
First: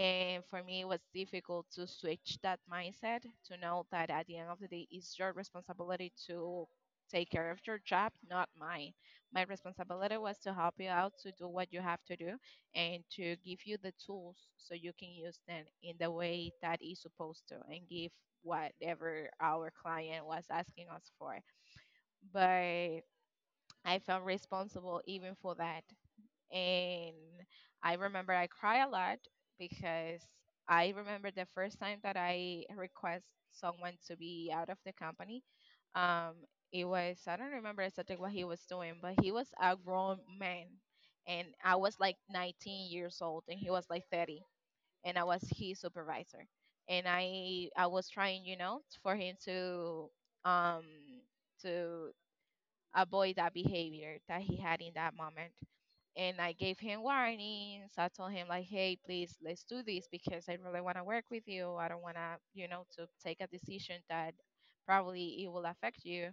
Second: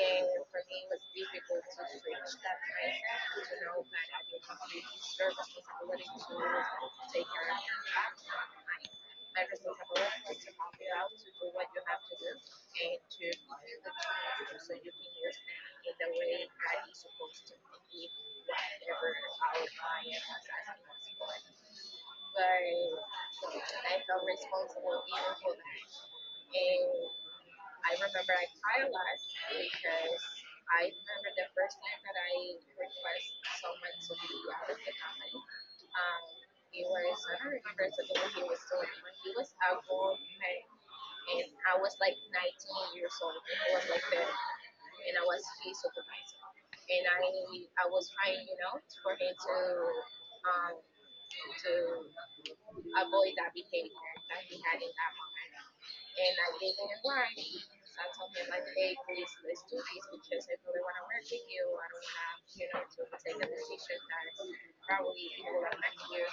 Speaker 2: And for me, it was difficult to switch that mindset to know that at the end of the day, it's your responsibility to take care of your job, not mine. My responsibility was to help you out to do what you have to do and to give you the tools so you can use them in the way that is supposed to and give whatever our client was asking us for. But I felt responsible even for that. And I remember I cry a lot because I remember the first time that I request someone to be out of the company. Um, it was, I don't remember exactly what he was doing, but he was a grown man, and I was like 19 years old, and he was like 30, and I was his supervisor, and I was trying, you know, for him to um to avoid that behavior that he had in that moment, and I gave him warnings. I told him like, "Hey, please, let's do this because I really want to work with you. I don't want to, you know, to take a decision that probably it will affect you."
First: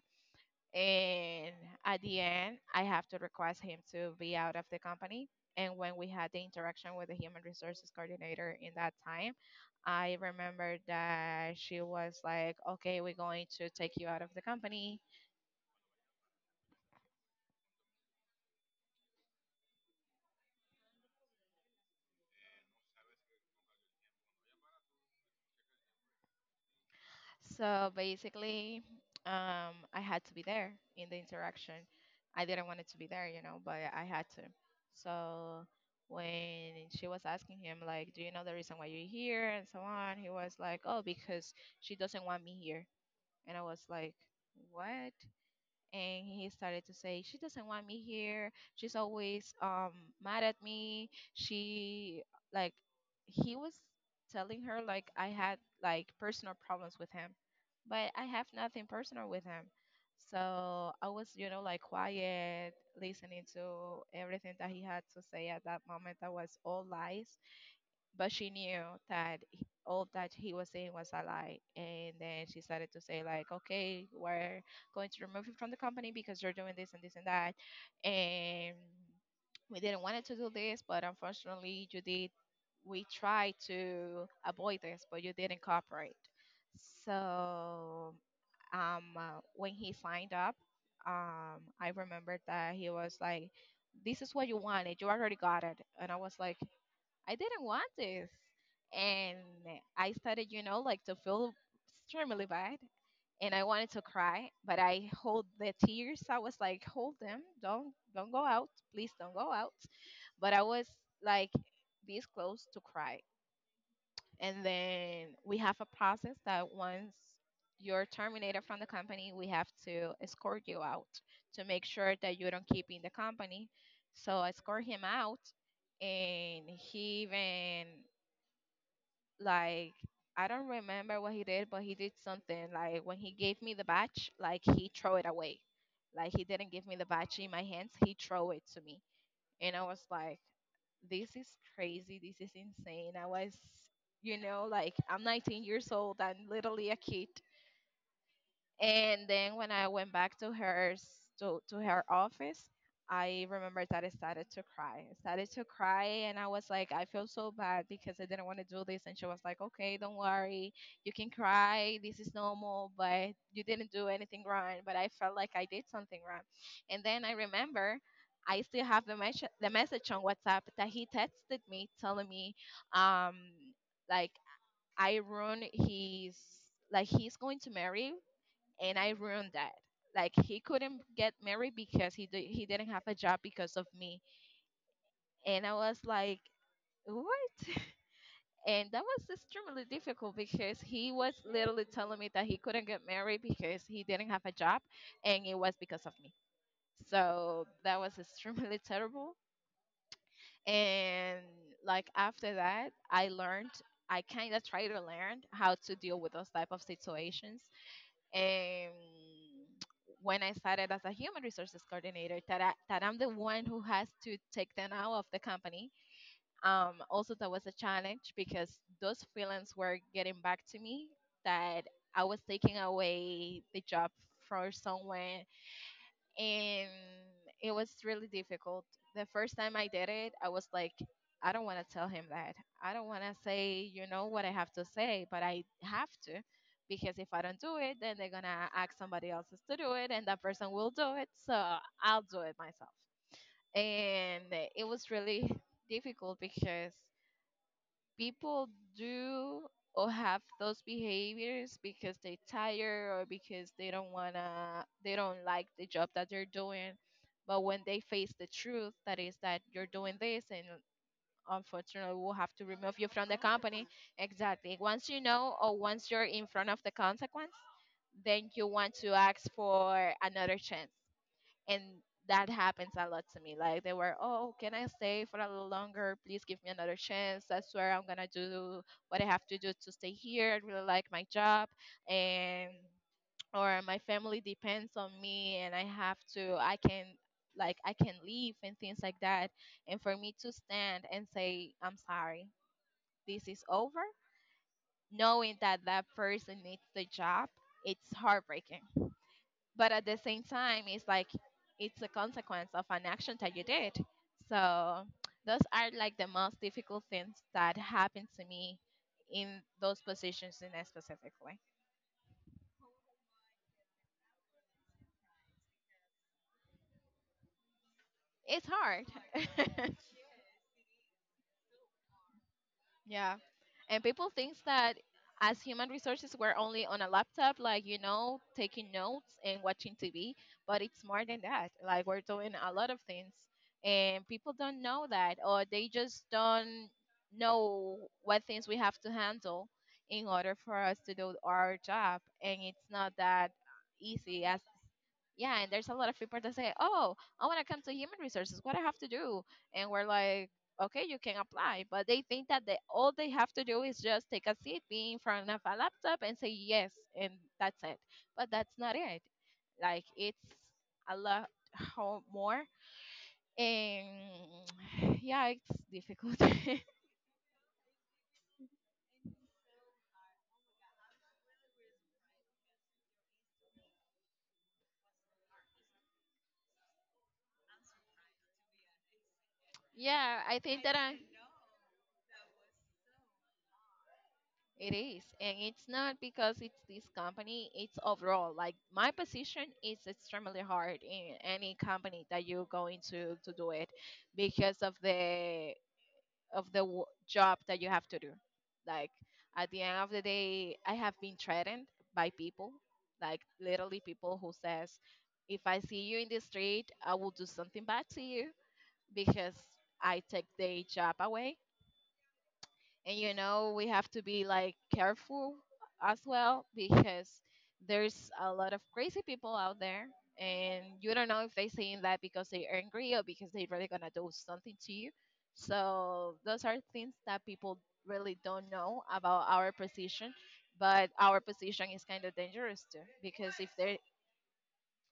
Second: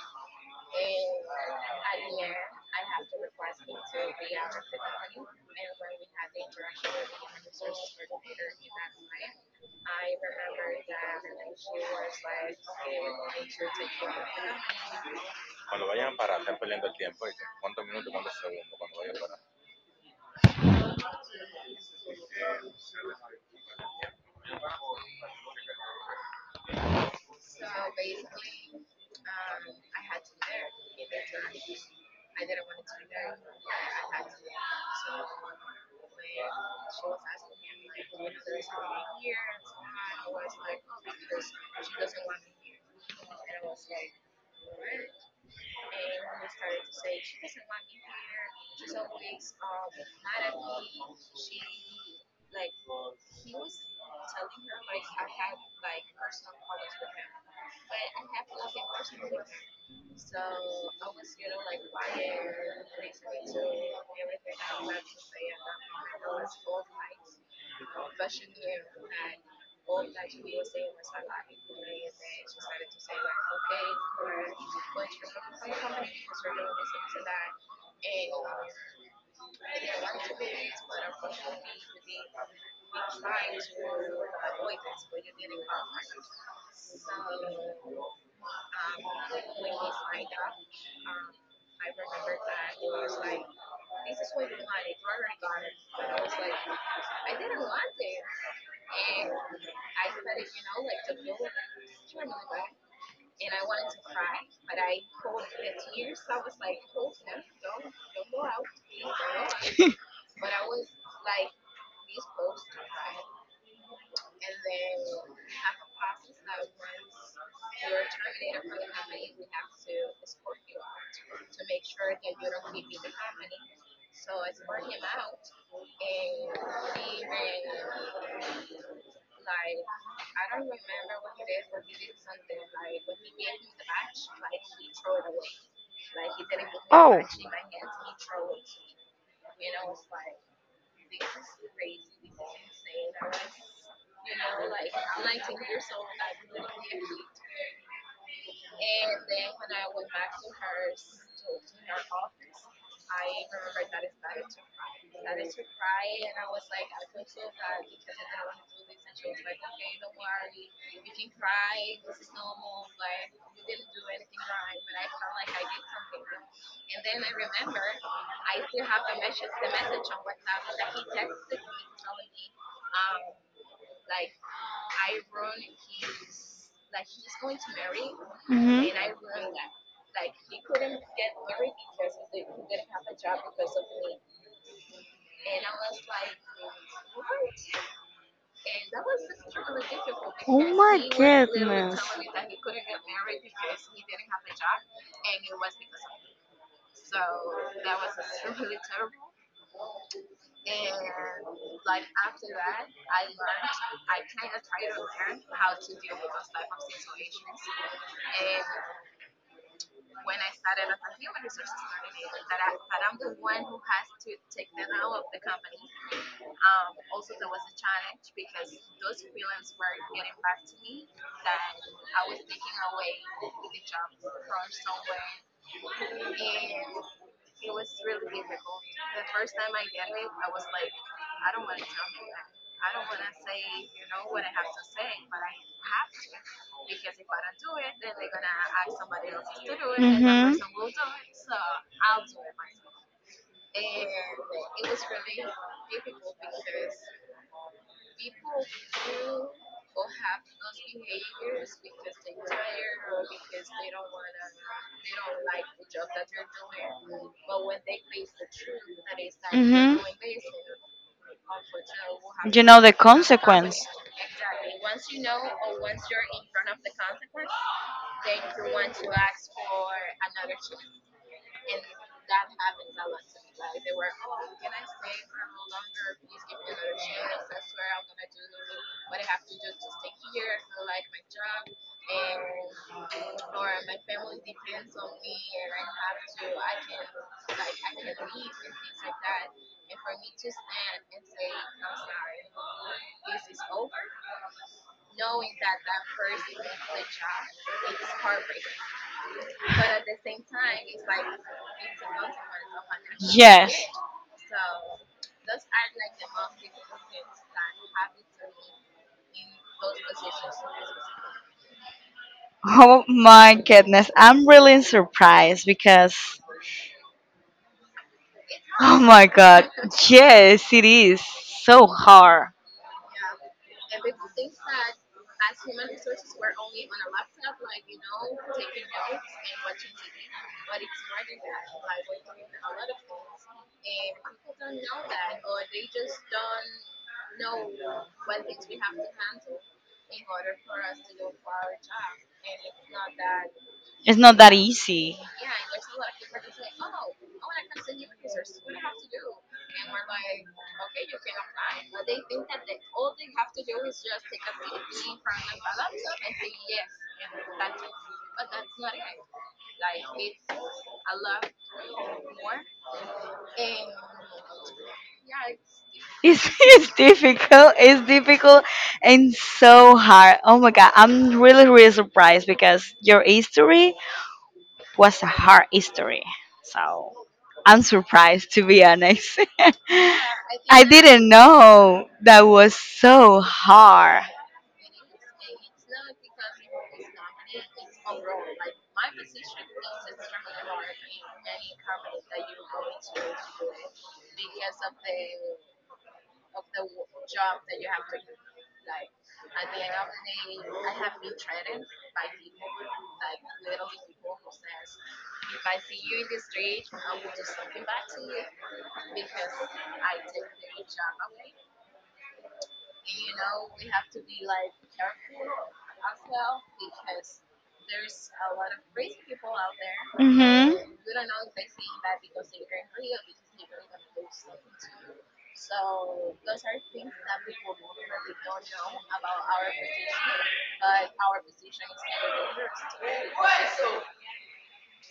Speaker 2: And at the end, I have to request him to be out of the company. And when we had the interaction with the human resources coordinator in that time, I remember that she was like, "Okay, we're going to take you out of the company." So basically, I had to be there in the interaction. I didn't want it to be there, you know, but I had to. So when she was asking him, like, do you know the reason why you're here and so on, he was like, oh, because she doesn't want me here. And I was like, what? And he started to say, she doesn't want me here, she's always mad at me, she like, he was telling her like I had like personal problems with him, but I have nothing personal with him. So I was, you know, like quiet, listening to everything that he had to say at that moment, that was all lies. But she knew that all that he was saying was a lie. And then she started to say like, okay, we're going to remove you from the company because you're doing this and this and that, and we didn't want it to do this, but unfortunately, you did. We tried to avoid this, but you didn't cooperate. So when he signed up, I remembered that he was like, "This is what you wanted. You already got it." And I was like, I didn't want this. And I started, you know, like to feel extremely bad. And I wanted to cry, but I hold the tears. I was like, hold them. Don't go out. Please don't go out. But I was like this close to cry. And then we have a process that once you're terminated from the company, we have to escort you out to make sure that you don't keep in the company. So I escort him out, and he even like, I don't remember what he did, but he did something like when he gave me the batch, like he threw it away. Like he didn't give me the
Speaker 1: Oh.
Speaker 2: batch in my hands, he threw it to me. And I was like, this is crazy, this is insane. I was, you know, like I'm 19 years old, I'm literally a kid. And then when I went back to to her office, I remembered that I started to cry. I started to cry and I was like, I feel so bad because I didn't want to do this. And she was like, okay, don't worry. You can cry. This is normal, but you didn't do anything wrong. But I felt like I did something wrong. And then I remember I still have the the message on WhatsApp that he texted me telling me um like I ruined his, like he's going to marry
Speaker 1: Mhm.
Speaker 2: and I ruined that. Like he couldn't get married because he didn't have a job because of me, and I was like, what? And that was extremely difficult
Speaker 1: Oh
Speaker 2: because he
Speaker 1: my
Speaker 2: was literally
Speaker 1: goodness.
Speaker 2: telling me that he couldn't get married because he didn't have a job, and it was because of me. So that was extremely terrible. And like after that, I learned. I kind of try to learn how to deal with those type of situations, um, when I started as a human resources coordinator, that I'm the one who has to take them out of the company. Also, that was a challenge because those freelance were getting back to me that I was taking away the job for someone, and it was really difficult. The first time I did it, I was like, I don't want to tell him that. I don't want to say, you know, what I have to say, but I have to, because if I don't do it, then they're going to ask somebody else to do it and that person will do it. So I'll do it myself. And it was really difficult because people do or have those behaviors because they tired or because they don't like the job that they're doing. But when they
Speaker 1: Mhm.
Speaker 2: face the truth that is that you're
Speaker 1: Hmm.
Speaker 2: doing this and unfortunately we'll have to
Speaker 1: You know the
Speaker 2: remove you from the company.
Speaker 1: consequence.
Speaker 2: Exactly, once you know, or once you're in front of the consequence, then you want to ask for another chance. And that happens a lot to me, like they were, oh, can I stay for a little longer, please give me another chance, I swear I'm gonna do what I have to do to stay here, I really like my job, and or my family depends on me and I have to, I can, like I can leave and things like that. And for me to stand and say I'm sorry, this is over, knowing that that person needs the job, it's heartbreaking. But at the same time it's like, it's a consequence of an action that you
Speaker 1: Yes.
Speaker 2: did. So those are like the most difficult things that happened to me in those positions, in a specific way.
Speaker 1: Oh my goodness. I'm really surprised because,
Speaker 2: It's
Speaker 1: oh
Speaker 2: hard.
Speaker 1: my god, yes, it is so hard.
Speaker 2: Yeah. And people thinks that as human resources, we're only on a laptop, like, you know, taking notes and watching TV, but it's more than that. Like, we're doing a lot of things, and people don't know that, or they just don't know what things we have to handle in order for us to do our job. And it's not that
Speaker 1: It's not
Speaker 2: easy
Speaker 1: that
Speaker 2: as,
Speaker 1: easy.
Speaker 2: yeah. And there's a lot of people that say, oh, I want to come to human resources, what I have to do? And we're like, okay, you can apply, but they think that they, all they have to do is just take a seat, be in front of a laptop and say yes, and that's it. But that's not it, like it's a lot, more. And yeah, it's difficult.
Speaker 1: It's, it's difficult. It's difficult and so hard. Oh my god, I'm really really surprised because your history was a hard history. So I'm surprised, to be honest.
Speaker 2: Yeah, I think
Speaker 1: I
Speaker 2: that I.
Speaker 1: didn't know that was so hard.
Speaker 2: It is, and it's not because it's this company, it's overall. Like my position is extremely hard in any company that you go into to do it, because of the job that you have to do. Like at the end of the day, I have been threatened by people, like literally people who says, "If I see you in the street, I will do something bad to you because I take the job away." And you know we have to be like careful as well, because there's a lot of crazy people out there.
Speaker 1: Mhm.
Speaker 2: And you don't know if they're saying that because they're angry or because they're really gonna do something to you. So those are things that people really don't know about our position. But our position is kind of dangerous too, because if there,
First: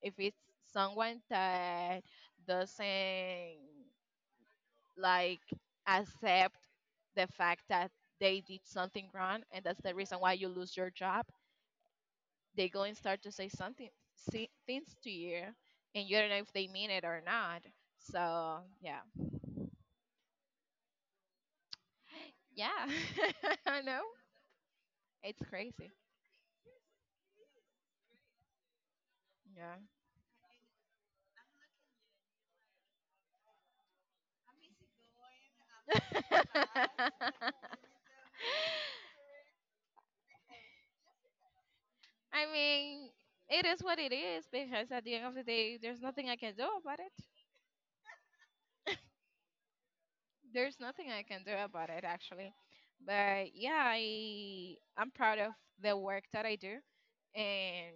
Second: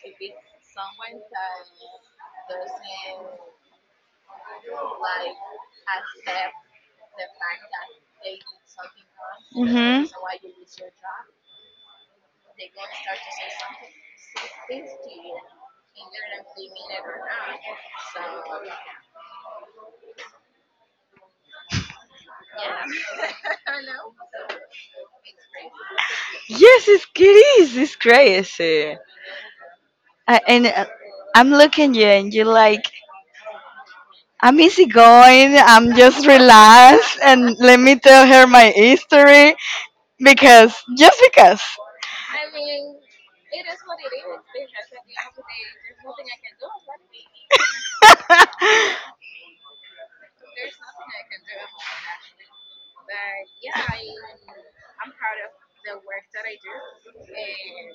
Speaker 2: if it's someone that doesn't like accept the fact that they did something wrong and that's the
Speaker 1: Mhm.
Speaker 2: reason why you lose your job, they go and start to say something, see, things to you, and you don't know if they mean it or not. So yeah. Yeah. I know, it's crazy.
Speaker 1: Yes, it's, it is. It's crazy.
Speaker 2: Yeah.
Speaker 1: I, and I'm looking you, and you're like, I'm easygoing, I'm just relaxed, and let me tell her my history, because just because.
Speaker 2: I mean, it is what it is, because at the end of the day, there's nothing I can do about it. There's nothing I can do about it actually. But yeah, I'm proud of the work that I do. And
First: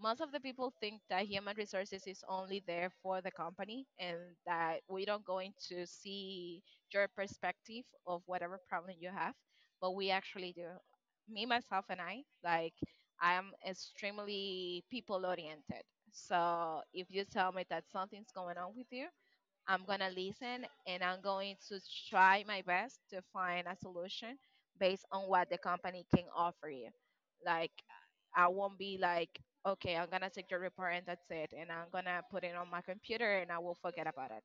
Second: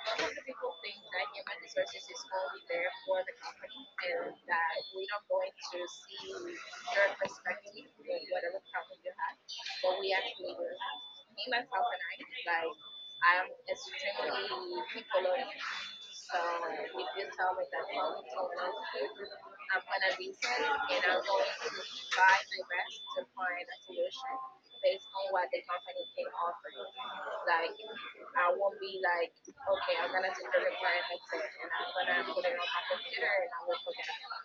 Speaker 2: most of the people think that human resources is only there for the company and that we don't going to see your perspective of whatever problem you have, but we actually do. Me, myself and I, like I am extremely people oriented. So if you tell me that something's going on with you, I'm going to listen and I'm going to try my best to find a solution based on what the company can offer you. Like, I won't be like, okay, I'm going to take your report and that's it. And I'm going to put it on my computer and I will forget about it.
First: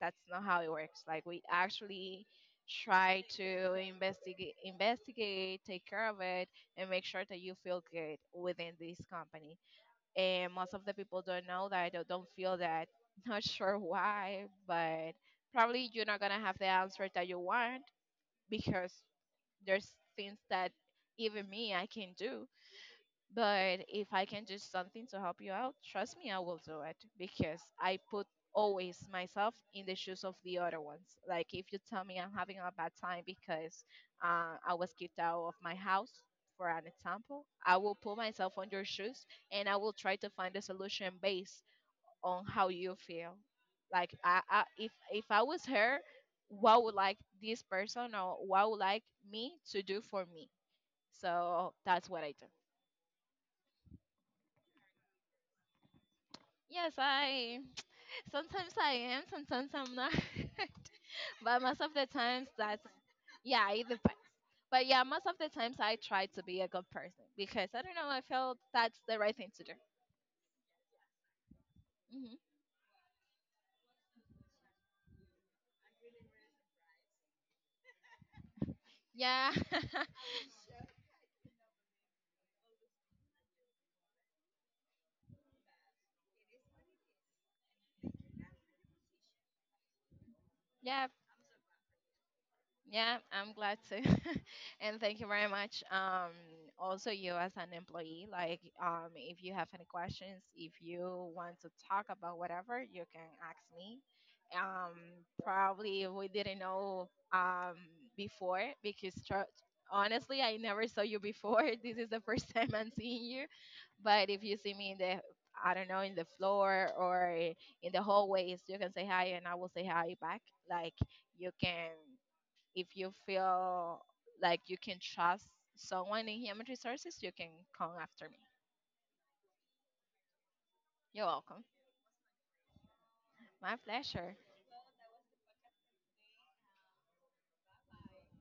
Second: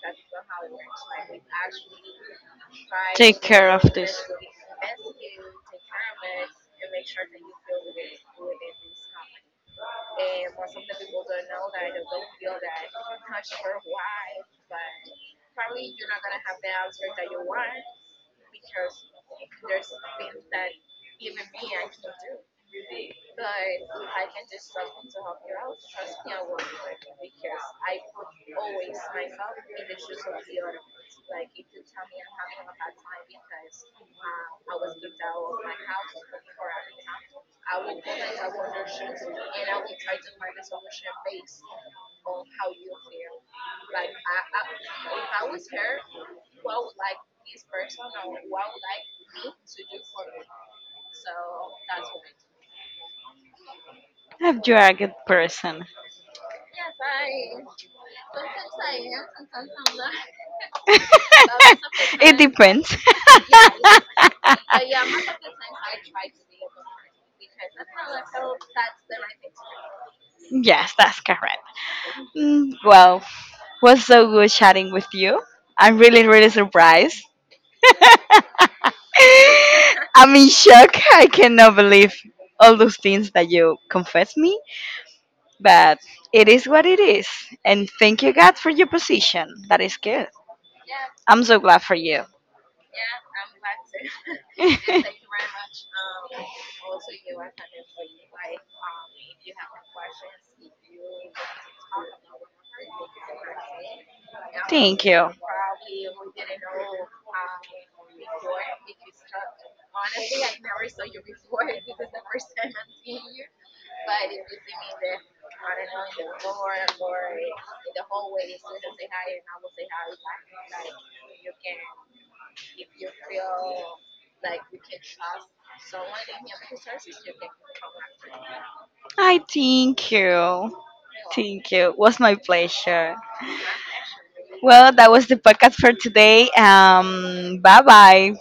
Speaker 2: That's not how it works. Like, we actually try
Speaker 1: Take care
Speaker 2: to
Speaker 1: of this.
Speaker 2: investigate, investigate, take care of it, and make sure that you feel good within this company. And most of the people don't know that. I don't feel that. Not sure why, but probably you're not gonna have the answer that you want, because there's things that even me I can do. But if I can do something to help you out, trust me, I will do it, because I put always myself in the shoes of the other ones. Like if you tell me I'm having a bad time because I was kicked out of my house, for an example, I will put myself on your shoes and I will try to find a solution based on how you feel. Like I if I was her, what would like this person or what would like me to do for me? So that's what I do.
Speaker 1: If you are a good person.
Speaker 2: Yes, I. Sometimes I am, sometimes I'm not. But most of the
Speaker 1: It
Speaker 2: times that's,
Speaker 1: depends.
Speaker 2: yeah, it depends. But yeah, most of the times I try to be a good person, because I don't know, I feel that's the right thing to do.
Speaker 1: Yes, that's correct.
Speaker 2: Hmm.
Speaker 1: Mm, well, was so good chatting with you. I'm really, really surprised.
Speaker 2: Yeah.
Speaker 1: I'm in shock. I cannot believe all those things that you confessed me, but it is what it is. And thank you, God, for your position. That is good.
Speaker 2: Yeah.
Speaker 1: I'm so glad for you.
Speaker 2: Yeah, I'm glad to. And thank you very much. Also, you as an employee, like if you have any questions, if you want to talk about whatever, you can ask me. Um,
Speaker 1: Thank you.
Speaker 2: Probably we didn't know before because honestly, I never saw you before. This is the first time I'm seeing you. But if you see me in the, I don't know, in the floor or in the hallways, you can say hi and I will say hi back. Like you can, if you feel like you can trust someone in human resources, you can come after me.
Speaker 1: I thank you.
Speaker 2: You're welcome.
Speaker 1: Thank you. It was my pleasure.
Speaker 2: My pleasure.
Speaker 1: Well, that was the podcast for today. Bye bye.